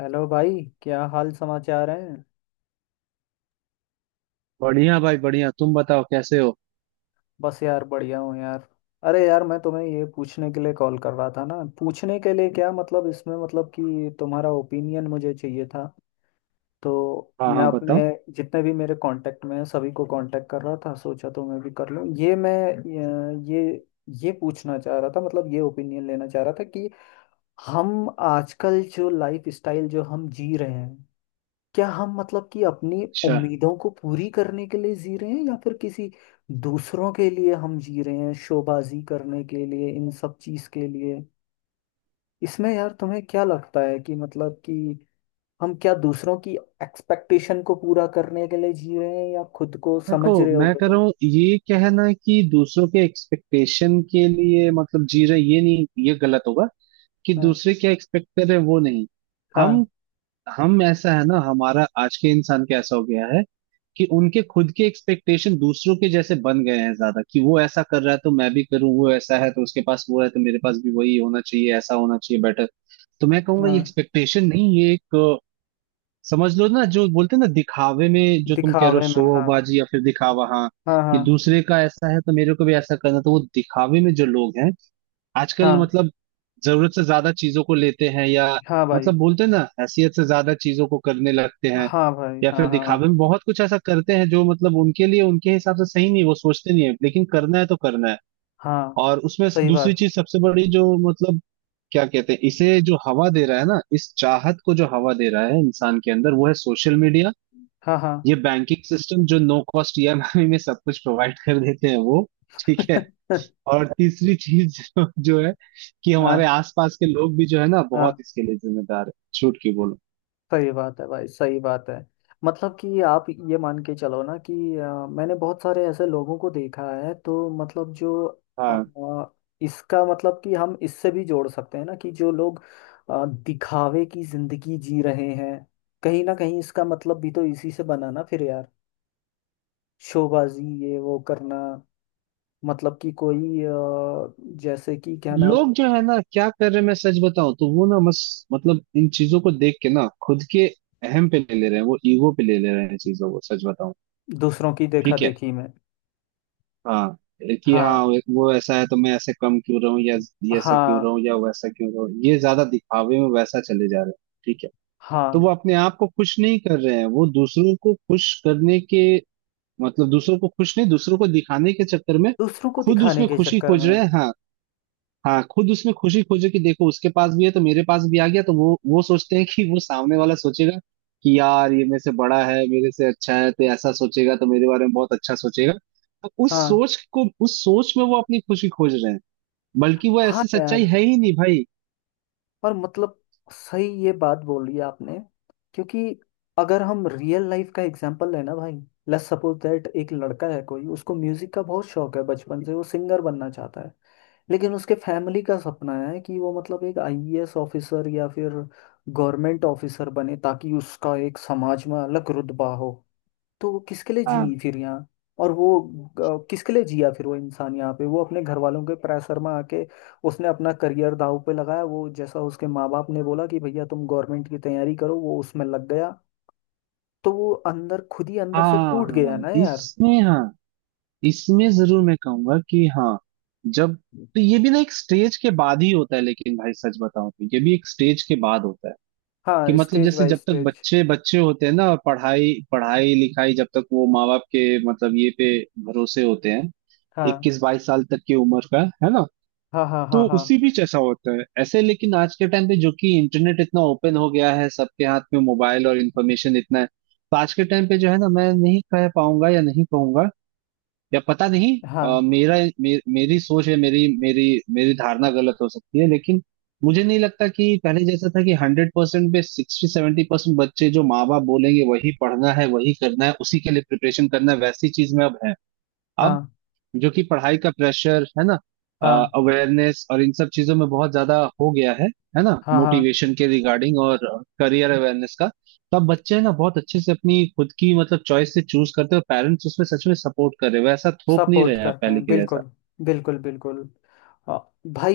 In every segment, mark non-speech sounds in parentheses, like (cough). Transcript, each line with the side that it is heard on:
left: Hello भाई। क्या हाल समाचार हैं?
right: बढ़िया भाई बढ़िया, तुम बताओ कैसे हो।
left: बस यार बढ़िया हूँ यार। अरे यार मैं तुम्हें ये पूछने के लिए कॉल कर रहा था ना, पूछने के लिए क्या मतलब इसमें, मतलब कि तुम्हारा ओपिनियन मुझे चाहिए था। तो
right: हाँ
left: मैं
right: हाँ, बताओ।
left: अपने जितने भी मेरे कांटेक्ट में हैं सभी को कांटेक्ट कर रहा था। सोचा तो मैं भी कर लूँ। ये मैं अ, ये पूछना चाह रहा था, मतलब ये ओपिनियन लेना चाह रहा था कि हम आजकल जो लाइफ स्टाइल जो हम जी रहे हैं, क्या हम मतलब कि अपनी
right: अच्छा।
left: उम्मीदों को पूरी करने के लिए जी रहे हैं या फिर किसी दूसरों के लिए हम जी रहे हैं, शोबाजी करने के लिए, इन सब चीज के लिए। इसमें यार तुम्हें क्या लगता है कि मतलब कि हम क्या दूसरों की एक्सपेक्टेशन को पूरा करने के लिए जी रहे हैं या खुद को,
right: देखो,
left: समझ रहे
right: मैं
left: होगे
right: कह रहा
left: तुम?
right: हूँ, ये कहना कि दूसरों के एक्सपेक्टेशन के लिए मतलब जी रहे, ये नहीं, ये गलत होगा कि
left: हाँ,
right: दूसरे क्या एक्सपेक्ट कर रहे हैं वो नहीं।
left: हाँ,
right: हम हम ऐसा है ना, हमारा आज के इंसान का ऐसा हो गया है कि उनके खुद के एक्सपेक्टेशन दूसरों के जैसे बन गए हैं ज्यादा, कि वो ऐसा कर रहा है तो मैं भी करूँ, वो ऐसा है तो उसके पास वो है तो मेरे पास भी वही होना चाहिए, ऐसा होना चाहिए बेटर। तो मैं कहूंगा
left: हाँ।
right: ये एक्सपेक्टेशन नहीं, ये एक समझ लो ना, जो बोलते हैं ना दिखावे में, जो तुम कह रहे हो
left: दिखावे में हाँ।
right: शोबाजी या फिर दिखावा, हाँ।
left: हाँ,
right: कि
left: हाँ,
right: दूसरे का ऐसा है तो मेरे को भी ऐसा करना, तो वो दिखावे में जो लोग हैं आजकल,
left: हाँ,
right: मतलब जरूरत से ज्यादा चीजों को लेते हैं, या
left: हाँ। भाई
right: मतलब बोलते हैं ना, हैसियत से ज्यादा चीजों को करने लगते हैं,
left: हाँ भाई।
right: या
left: हाँ,
right: फिर दिखावे
left: हाँ,
right: में बहुत कुछ ऐसा करते हैं जो मतलब उनके लिए उनके हिसाब से सही नहीं, वो सोचते नहीं है, लेकिन करना है तो करना है।
left: हाँ।
right: और उसमें
left: सही
right: दूसरी
left: बात।
right: चीज सबसे बड़ी, जो मतलब क्या कहते हैं इसे, जो हवा दे रहा है ना इस चाहत को, जो हवा दे रहा है इंसान के अंदर, वो है सोशल मीडिया।
left: हाँ, हाँ।
right: ये बैंकिंग सिस्टम जो नो कॉस्ट ईएमआई (laughs) में सब कुछ प्रोवाइड कर देते हैं वो। ठीक है।
left: (laughs)
right: और तीसरी चीज (laughs) जो है कि हमारे
left: हाँ,
right: आसपास के लोग भी जो है ना, बहुत
left: हाँ।
right: इसके लिए जिम्मेदार है, छूट की बोलो।
left: सही बात है भाई, सही बात है। मतलब कि आप ये मान के चलो ना कि मैंने बहुत सारे ऐसे लोगों को देखा है, तो मतलब जो
right: हाँ।
left: अ, इसका मतलब कि हम इससे भी जोड़ सकते हैं ना, कि जो लोग दिखावे की जिंदगी जी रहे हैं, कहीं ना कहीं इसका मतलब भी तो इसी से बना ना फिर यार। शोबाजी, ये वो करना, मतलब कि कोई जैसे कि क्या नाम।
right: लोग जो है ना क्या कर रहे हैं, मैं सच बताऊं तो वो ना, बस मतलब इन चीजों को देख के ना, खुद के अहम पे ले ले रहे हैं, वो ईगो पे ले ले रहे हैं चीजों को, सच बताऊं।
left: दूसरों की देखा
right: ठीक है।
left: देखी में।
right: हाँ, कि हाँ
left: हाँ,
right: वो ऐसा है तो मैं ऐसे कम क्यों रहूं, या ये ऐसा क्यों
left: हाँ,
right: रहूं या वैसा क्यों रहूं, ये ज्यादा दिखावे में वैसा चले जा रहे हैं। ठीक है। तो
left: हाँ।
right: वो अपने आप को खुश नहीं कर रहे हैं, वो दूसरों को खुश करने के मतलब दूसरों को खुश नहीं, दूसरों को दिखाने के चक्कर में
left: दूसरों को
right: खुद
left: दिखाने
right: उसमें
left: के
right: खुशी
left: चक्कर
right: खोज
left: में।
right: रहे हैं, हाँ। हाँ, खुद उसमें खुशी खोजे कि देखो उसके पास भी है तो मेरे पास भी आ गया, तो वो सोचते हैं कि वो सामने वाला सोचेगा कि यार ये मेरे से बड़ा है, मेरे से अच्छा है, तो ऐसा सोचेगा तो मेरे बारे में बहुत अच्छा सोचेगा, तो उस
left: हाँ,
right: सोच को, उस सोच में वो अपनी खुशी खोज रहे हैं। बल्कि वो
left: हाँ
right: ऐसी सच्चाई
left: यार।
right: है ही नहीं, भाई।
left: और मतलब, सही ये बात बोली आपने। क्योंकि अगर हम रियल लाइफ का एग्जांपल लें ना भाई, लेट्स सपोज दैट एक लड़का है कोई, उसको म्यूजिक का बहुत शौक है, बचपन से वो सिंगर बनना चाहता है, लेकिन उसके फैमिली का सपना है कि वो मतलब एक आईएएस ऑफिसर या फिर गवर्नमेंट ऑफिसर बने, ताकि उसका एक समाज में अलग रुतबा हो। तो वो किसके लिए
right: हाँ
left: जी फिर यहाँ? और वो किसके लिए जिया फिर वो इंसान? यहाँ पे वो अपने घर वालों के प्रेशर में आके उसने अपना करियर दांव पे लगाया, वो जैसा उसके माँ बाप ने बोला कि भैया तुम गवर्नमेंट की तैयारी करो, वो उसमें लग गया। तो वो अंदर खुद ही अंदर से
right: हाँ
left: टूट
right: हाँ
left: गया ना यार।
right: इसमें, हाँ। इसमें जरूर मैं कहूंगा कि हाँ। जब तो ये भी ना एक स्टेज के बाद ही होता है, लेकिन भाई सच बताऊं तो ये भी एक स्टेज के बाद होता है। कि
left: हाँ,
right: मतलब
left: स्टेज
right: जैसे
left: बाय
right: जब तक
left: स्टेज।
right: बच्चे बच्चे होते हैं ना, पढ़ाई पढ़ाई लिखाई, जब तक वो माँ बाप के मतलब ये पे भरोसे होते हैं,
left: हाँ,
right: 21-22 साल तक की उम्र का है ना।
left: हाँ, हाँ, हाँ,
right: तो
left: हाँ,
right: उसी बीच ऐसा होता है ऐसे, लेकिन आज के टाइम पे जो कि इंटरनेट इतना ओपन हो गया है, सबके हाथ में मोबाइल और इन्फॉर्मेशन इतना है, तो आज के टाइम पे जो है ना, मैं नहीं कह पाऊंगा या नहीं कहूंगा, या पता नहीं।
left: हाँ,
right: मेरा, मेरी सोच है, मेरी मेरी मेरी धारणा गलत हो सकती है, लेकिन मुझे नहीं लगता कि पहले जैसा था, कि 100% पे 60-70% बच्चे, जो माँ बाप बोलेंगे वही पढ़ना है, वही करना है, उसी के लिए प्रिपरेशन करना है, वैसी चीज में अब है। अब
left: हाँ,
right: जो कि पढ़ाई का प्रेशर है ना,
left: हाँ,
right: अवेयरनेस और इन सब चीजों में बहुत ज्यादा हो गया है ना,
left: हाँ, हाँ।
right: मोटिवेशन के रिगार्डिंग और करियर अवेयरनेस का। तो अब बच्चे है ना बहुत अच्छे से अपनी खुद की मतलब चॉइस से चूज करते हैं, और पेरेंट्स उसमें सच में सपोर्ट कर रहे हैं, वैसा थोप नहीं रहे
left: सपोर्ट
right: हैं अब
left: करते
right: पहले
left: हैं
right: के जैसा।
left: बिल्कुल। बिल्कुल, बिल्कुल। अ,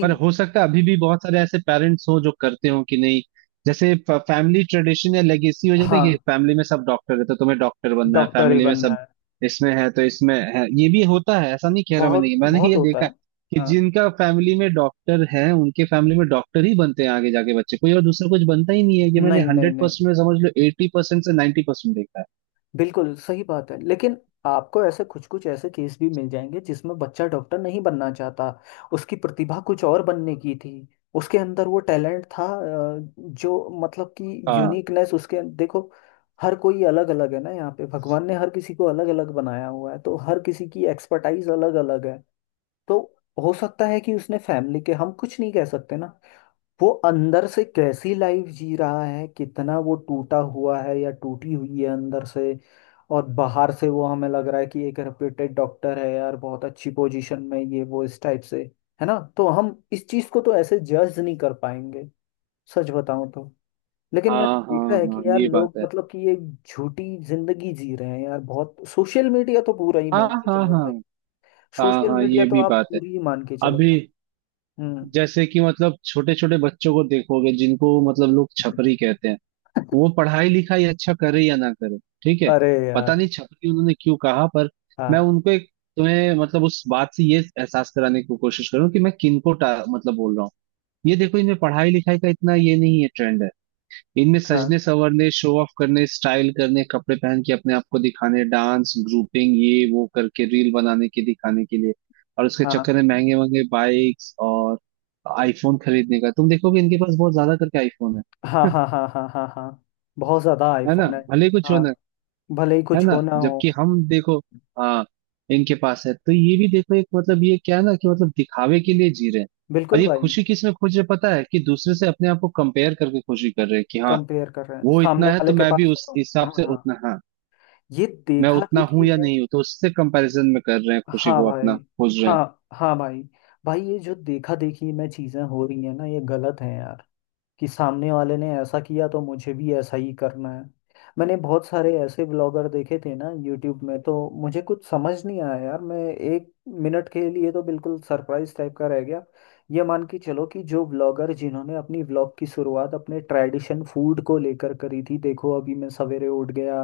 right: पर हो सकता है अभी भी बहुत सारे ऐसे पेरेंट्स हो जो करते हो कि नहीं, जैसे फैमिली ट्रेडिशन या लेगेसी हो जाता है कि
left: हाँ,
right: फैमिली में सब डॉक्टर है तो तुम्हें डॉक्टर बनना है,
left: डॉक्टर ही
right: फैमिली में
left: बनना
right: सब,
left: है।
right: इसमें है तो इसमें है, ये भी होता है, ऐसा नहीं कह रहा, मैंने
left: बहुत
right: मैंने
left: बहुत
right: ये
left: होता
right: देखा है
left: है।
right: कि
left: हाँ।
right: जिनका फैमिली में डॉक्टर है उनके फैमिली में डॉक्टर ही बनते हैं आगे जाके, बच्चे कोई और दूसरा कुछ बनता ही नहीं है, ये मैंने
left: नहीं, नहीं,
right: हंड्रेड
left: नहीं।
right: परसेंट में समझ लो 80% से 90% देखा है।
left: बिल्कुल सही बात है, लेकिन आपको ऐसे कुछ कुछ ऐसे केस भी मिल जाएंगे जिसमें बच्चा डॉक्टर नहीं बनना चाहता। उसकी प्रतिभा कुछ और बनने की थी, उसके अंदर वो टैलेंट था। जो मतलब कि
right: हाँ
left: यूनिकनेस उसके देखो, हर कोई अलग अलग है ना, यहाँ पे भगवान ने हर किसी को अलग अलग बनाया हुआ है, तो हर किसी की एक्सपर्टाइज अलग अलग है। तो हो सकता है कि उसने फैमिली के, हम कुछ नहीं कह सकते ना वो अंदर से कैसी लाइफ जी रहा है, कितना वो टूटा हुआ है या टूटी हुई है अंदर से, और बाहर से वो हमें लग रहा है कि एक रेप्यूटेड डॉक्टर है यार, बहुत अच्छी पोजीशन में, ये वो इस टाइप से, है ना? तो हम इस चीज को तो ऐसे जज नहीं कर पाएंगे, सच बताऊं तो। लेकिन मैंने
right: हाँ हाँ
left: देखा है कि
right: हाँ,
left: यार
right: ये
left: लोग
right: बात है।
left: मतलब कि ये झूठी जिंदगी जी रहे हैं यार बहुत। सोशल मीडिया तो पूरा ही
right: हाँ
left: मान के
right: हाँ
left: चलो
right: हाँ
left: भाई।
right: हाँ
left: सोशल
right: हाँ,
left: मीडिया
right: ये
left: तो
right: भी
left: आप
right: बात है।
left: पूरी ही मान के चलो
right: अभी
left: भाई। हम्म।
right: जैसे कि मतलब छोटे छोटे बच्चों को देखोगे जिनको मतलब लोग छपरी कहते हैं, वो पढ़ाई लिखाई अच्छा करे या ना करे, ठीक है।
left: अरे
right: पता
left: यार।
right: नहीं छपरी उन्होंने क्यों कहा, पर मैं
left: हाँ,
right: उनको एक, तुम्हें मतलब उस बात से ये एहसास कराने की कोशिश करूँ कि मैं किनको मतलब बोल रहा हूँ। ये देखो, इनमें पढ़ाई लिखाई का इतना ये नहीं है, ट्रेंड है इनमें
left: हाँ,
right: सजने संवरने शो ऑफ करने स्टाइल करने कपड़े पहन के अपने आप को दिखाने, डांस ग्रुपिंग ये वो करके रील बनाने के, दिखाने के लिए। और उसके चक्कर
left: हाँ,
right: में महंगे महंगे बाइक्स और आईफोन खरीदने का, तुम देखोगे इनके पास बहुत ज्यादा करके आईफोन है
left: हाँ, हाँ, हाँ, हाँ, हाँ, हाँ। बहुत ज्यादा
right: (laughs) है ना,
left: आईफोन है।
right: भले ही कुछ
left: हाँ,
right: होना।
left: भले ही
right: है
left: कुछ
right: ना,
left: हो ना
right: जबकि
left: हो।
right: हम देखो, हाँ, इनके पास है तो ये भी देखो एक मतलब, ये क्या है ना, कि मतलब दिखावे के लिए जी रहे हैं, और
left: बिल्कुल
right: ये
left: भाई।
right: खुशी किस में खोज रहे हैं पता है, कि दूसरे से अपने आप को कंपेयर करके खुशी कर रहे हैं, कि हाँ
left: कंपेयर कर रहे हैं
right: वो
left: सामने
right: इतना है
left: वाले
right: तो
left: के
right: मैं भी
left: पास है
right: उस
left: तो।
right: हिसाब से
left: हाँ,
right: उतना, हाँ,
left: ये
right: मैं
left: देखा
right: उतना हूं
left: देखी
right: या
left: है।
right: नहीं हूं, तो उससे कंपैरिजन में कर रहे हैं, खुशी
left: हाँ
right: को
left: भाई।
right: अपना खोज रहे हैं।
left: हाँ, हाँ भाई। भाई ये जो देखा देखी में चीजें हो रही है ना, ये गलत है यार। कि सामने वाले ने ऐसा किया तो मुझे भी ऐसा ही करना है। मैंने बहुत सारे ऐसे ब्लॉगर देखे थे ना यूट्यूब में, तो मुझे कुछ समझ नहीं आया यार। मैं एक मिनट के लिए तो बिल्कुल सरप्राइज टाइप का रह गया। ये मान के चलो कि जो ब्लॉगर जिन्होंने अपनी ब्लॉग की शुरुआत अपने ट्रेडिशन फूड को लेकर करी थी, देखो अभी मैं सवेरे उठ गया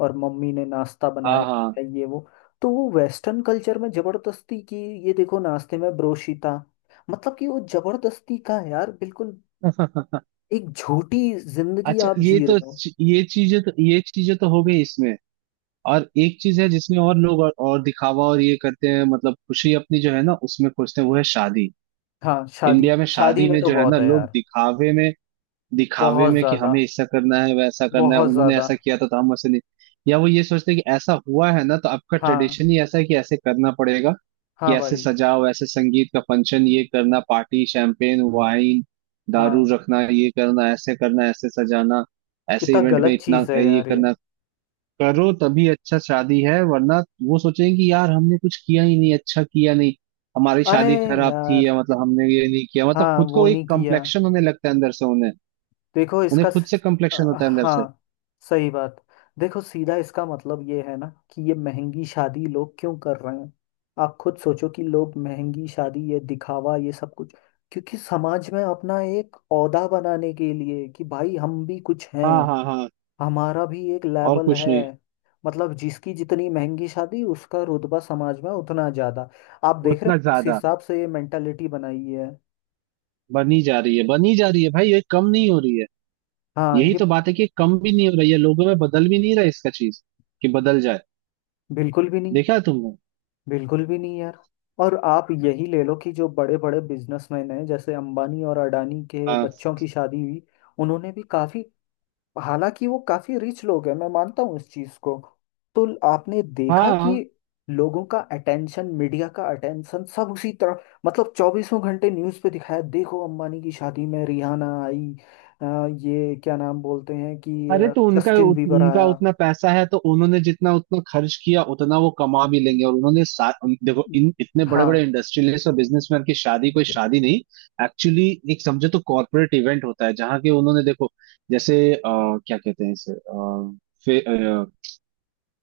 left: और मम्मी ने नाश्ता बनाया
right: हाँ
left: है, ये वो। तो वो वेस्टर्न कल्चर में जबरदस्ती की, ये देखो नाश्ते में ब्रोशीता। मतलब कि वो जबरदस्ती का है यार बिल्कुल।
right: हाँ
left: एक झूठी
right: (laughs)
left: जिंदगी
right: अच्छा।
left: आप
right: ये
left: जी
right: तो,
left: रहे हो।
right: ये चीजें तो हो गई इसमें, और एक चीज है जिसमें और लोग और दिखावा और ये करते हैं, मतलब खुशी अपनी जो है ना उसमें खोजते हैं, वो है शादी।
left: हाँ शादी।
right: इंडिया में
left: शादी
right: शादी
left: में
right: में
left: तो
right: जो है ना
left: बहुत है
right: लोग
left: यार।
right: दिखावे में, दिखावे
left: बहुत
right: में कि
left: ज्यादा,
right: हमें ऐसा करना है वैसा करना है,
left: बहुत
right: उन्होंने
left: ज्यादा।
right: ऐसा किया था तो हम वैसे नहीं, या वो ये सोचते हैं कि ऐसा हुआ है ना, तो आपका
left: हाँ,
right: ट्रेडिशन ही ऐसा है कि ऐसे करना पड़ेगा, कि
left: हाँ
right: ऐसे
left: भाई।
right: सजाओ, ऐसे संगीत का फंक्शन, ये करना, पार्टी, शैंपेन वाइन दारू
left: हाँ,
right: रखना, ये करना, ऐसे करना, ऐसे सजाना, ऐसे
left: कितना
right: इवेंट में
left: गलत
right: इतना
left: चीज है
right: ये
left: यार ये।
right: करना, करो तभी अच्छा शादी है, वरना वो सोचेंगे कि यार हमने कुछ किया ही नहीं, अच्छा किया नहीं, हमारी
left: अरे
right: शादी खराब थी,
left: यार।
right: या मतलब हमने ये नहीं किया, मतलब
left: हाँ
right: खुद
left: वो
right: को एक
left: नहीं किया।
right: कम्प्लेक्शन होने लगता है अंदर से उन्हें।
left: देखो
right: उन्हें
left: इसका
right: खुद से
left: स-
right: कम्प्लेक्शन होता है अंदर से।
left: हाँ सही बात। देखो सीधा इसका मतलब ये है ना कि ये महंगी शादी लोग क्यों कर रहे हैं? आप खुद सोचो कि लोग महंगी शादी ये दिखावा ये सब कुछ, क्योंकि समाज में अपना एक ओहदा बनाने के लिए कि भाई हम भी कुछ हैं,
right: हाँ हाँ हाँ,
left: हमारा भी एक
right: और
left: लेवल
right: कुछ
left: है।
right: नहीं।
left: मतलब जिसकी जितनी महंगी शादी उसका रुतबा समाज में उतना ज्यादा। आप देख रहे हो
right: उतना
left: किस
right: ज्यादा,
left: हिसाब से ये मेंटालिटी बनाई है?
right: बनी जा रही है बनी जा रही है, भाई ये कम नहीं हो रही है।
left: हाँ,
right: यही
left: ये
right: तो बात है कि कम भी नहीं हो रही है, लोगों में बदल भी नहीं रहा है इसका चीज, कि बदल जाए।
left: बिल्कुल भी नहीं।
right: देखा है तुमने।
left: बिल्कुल भी नहीं यार। और आप यही ले लो कि जो बड़े बड़े बिजनेसमैन हैं जैसे अंबानी और अडानी के
right: हाँ
left: बच्चों की शादी हुई, उन्होंने भी काफी, हालांकि वो काफी रिच लोग हैं मैं मानता हूँ इस चीज को, तो आपने
right: हाँ
left: देखा कि
right: हाँ।
left: लोगों का अटेंशन, मीडिया का अटेंशन सब उसी तरफ, मतलब चौबीसों घंटे न्यूज पे दिखाया, देखो अंबानी की शादी में रिहाना आई, ये क्या नाम बोलते हैं कि
right: अरे, तो उनका
left: जस्टिन बीबर
right: उनका
left: आया।
right: उतना पैसा है, तो उन्होंने जितना उतना खर्च किया उतना वो कमा भी लेंगे, और उन्होंने देखो, इन इतने बड़े
left: हाँ,
right: बड़े इंडस्ट्रियलिस्ट और बिजनेसमैन की शादी कोई शादी नहीं, एक्चुअली एक समझो तो कॉर्पोरेट इवेंट होता है, जहाँ के उन्होंने देखो, जैसे क्या कहते हैं इसे, अ,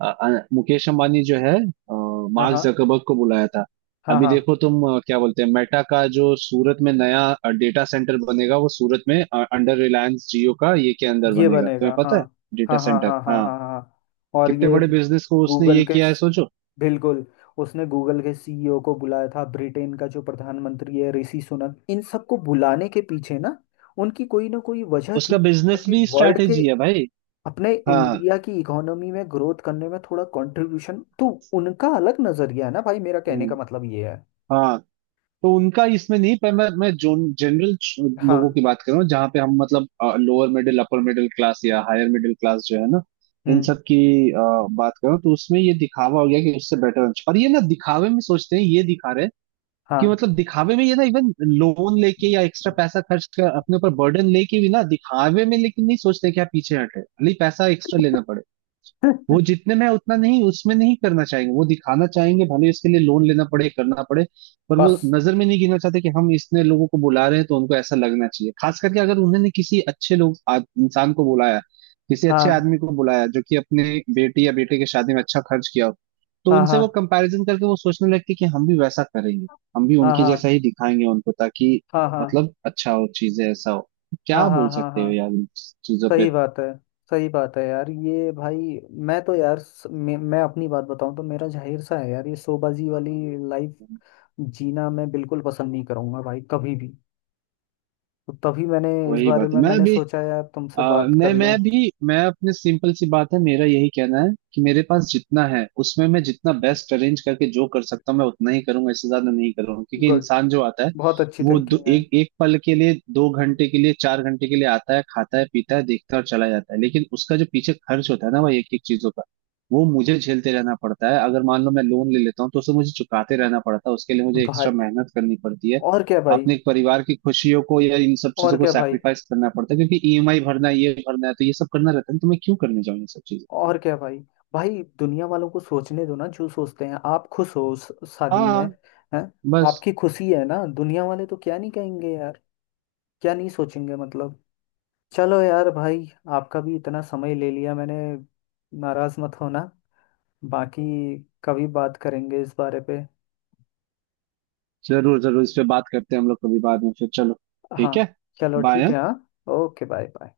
right: अ, मुकेश अंबानी जो है,
left: हाँ,
right: मार्क
left: हाँ,
right: जकरबर्ग को बुलाया था।
left: हाँ,
right: अभी
left: हाँ।
right: देखो तुम, क्या बोलते हैं, मेटा का जो सूरत में नया डेटा सेंटर बनेगा, वो सूरत में अंडर रिलायंस जियो का ये के अंदर
left: ये
right: बनेगा,
left: बनेगा
right: तुम्हें
left: हाँ।
right: पता है। डेटा
left: हाँ, हाँ,
right: सेंटर,
left: हाँ, हाँ,
right: हाँ।
left: हाँ, हाँ, हाँ, और
right: कितने
left: ये
right: बड़े बिजनेस को उसने
left: गूगल
right: ये
left: के,
right: किया है, सोचो।
left: बिल्कुल, उसने गूगल के सीईओ को बुलाया था, ब्रिटेन का जो प्रधानमंत्री है ऋषि सुनक, इन सबको बुलाने के पीछे ना उनकी कोई ना कोई वजह थी,
right: उसका बिजनेस
left: क्योंकि
right: भी
left: वर्ल्ड के,
right: स्ट्रैटेजी है, भाई।
left: अपने
right: हाँ।
left: इंडिया की इकोनॉमी में ग्रोथ करने में थोड़ा कंट्रीब्यूशन तो, उनका अलग नजरिया है ना भाई। मेरा कहने
right: हम्म,
left: का मतलब ये है।
right: हाँ, तो उनका इसमें नहीं, पर मैं जोन जनरल लोगों
left: हाँ।
right: की बात कर रहा हूँ, जहाँ पे हम मतलब lower middle upper middle class या हायर मिडिल क्लास जो है ना, इन
left: हम्म।
right: सब की बात कर रहा हूँ। तो उसमें ये दिखावा हो गया कि उससे बेटर, और ये ना दिखावे में सोचते हैं, ये दिखा रहे हैं कि
left: हाँ।
right: मतलब दिखावे में ये ना इवन लोन लेके या एक्स्ट्रा पैसा खर्च कर अपने ऊपर बर्डन लेके भी ना दिखावे में, लेकिन नहीं सोचते कि आप पीछे हटे, भले ही पैसा एक्स्ट्रा लेना पड़े। वो
left: (laughs)
right: जितने में है उतना नहीं, उसमें नहीं करना चाहेंगे, वो दिखाना चाहेंगे, भले इसके लिए लोन लेना पड़े, करना पड़े। पर वो
left: बस
right: नजर में नहीं गिनना चाहते कि हम इतने लोगों को बुला रहे हैं, तो उनको ऐसा लगना चाहिए, खास करके अगर उन्होंने किसी अच्छे लोग इंसान को बुलाया, किसी अच्छे
left: हाँ,
right: आदमी को बुलाया जो कि अपने बेटी या बेटे की शादी में अच्छा खर्च किया हो, तो
left: हाँ,
right: उनसे
left: हाँ,
right: वो कंपैरिजन करके वो सोचने लगते कि हम भी वैसा करेंगे, हम भी
left: हाँ,
right: उनके जैसा
left: हाँ,
right: ही दिखाएंगे उनको, ताकि
left: हाँ, हाँ, हाँ,
right: मतलब अच्छा हो, चीजें ऐसा हो,
left: हाँ,
right: क्या
left: हाँ,
right: बोल
left: हाँ,
right: सकते
left: हाँ।
right: हो यार इन चीजों पे।
left: सही बात है। सही बात है यार ये भाई। मैं तो यार मैं अपनी बात बताऊं तो मेरा जाहिर सा है यार, ये शोबाजी वाली लाइफ जीना मैं बिल्कुल पसंद नहीं करूंगा भाई, कभी भी। तो तभी मैंने इस
right: वही
left: बारे
right: बात है।
left: में
right: मैं
left: मैंने
right: भी,
left: सोचा यार तुमसे
right: अ,
left: बात कर
right: नहीं,
left: लूं।
right: मैं भी, मैं अपने सिंपल सी बात है, मेरा यही कहना है कि मेरे पास जितना है उसमें मैं जितना बेस्ट अरेंज करके जो कर सकता हूँ मैं उतना ही करूंगा, इससे ज्यादा नहीं करूंगा, क्योंकि
left: गुड।
right: इंसान जो आता है
left: बहुत अच्छी
right: वो
left: थिंकिंग है।
right: एक एक पल के लिए, 2 घंटे के लिए, 4 घंटे के लिए आता है, खाता है पीता है देखता है और चला जाता है, लेकिन उसका जो पीछे खर्च होता है ना भाई एक एक चीजों का, वो मुझे झेलते रहना पड़ता है, अगर मान लो मैं लोन ले लेता हूँ तो उसे मुझे चुकाते रहना पड़ता है, उसके लिए मुझे
left: भाई
right: एक्स्ट्रा मेहनत करनी पड़ती है,
left: और क्या भाई।
right: अपने परिवार की खुशियों को या इन सब
left: और
right: चीजों को
left: क्या भाई।
right: सैक्रिफाइस करना पड़ता है, क्योंकि ईएमआई भरना है, ये भरना है, तो ये सब करना रहता है, तो मैं क्यों करने जाऊँ ये सब चीजें।
left: और क्या भाई। भाई दुनिया वालों को सोचने दो ना, जो सोचते हैं। आप खुश हो उस शादी में?
right: हाँ,
left: हैं?
right: बस।
left: आपकी खुशी है ना, दुनिया वाले तो क्या नहीं कहेंगे यार, क्या नहीं सोचेंगे, मतलब। चलो यार भाई, आपका भी इतना समय ले लिया मैंने, नाराज मत होना। बाकी कभी बात करेंगे इस बारे पे।
right: जरूर जरूर, इस पे बात करते हैं हम लोग कभी बाद में, फिर चलो,
left: हाँ।
right: ठीक है,
left: चलो ठीक
right: बाय।
left: है। हाँ, ओके, बाय बाय।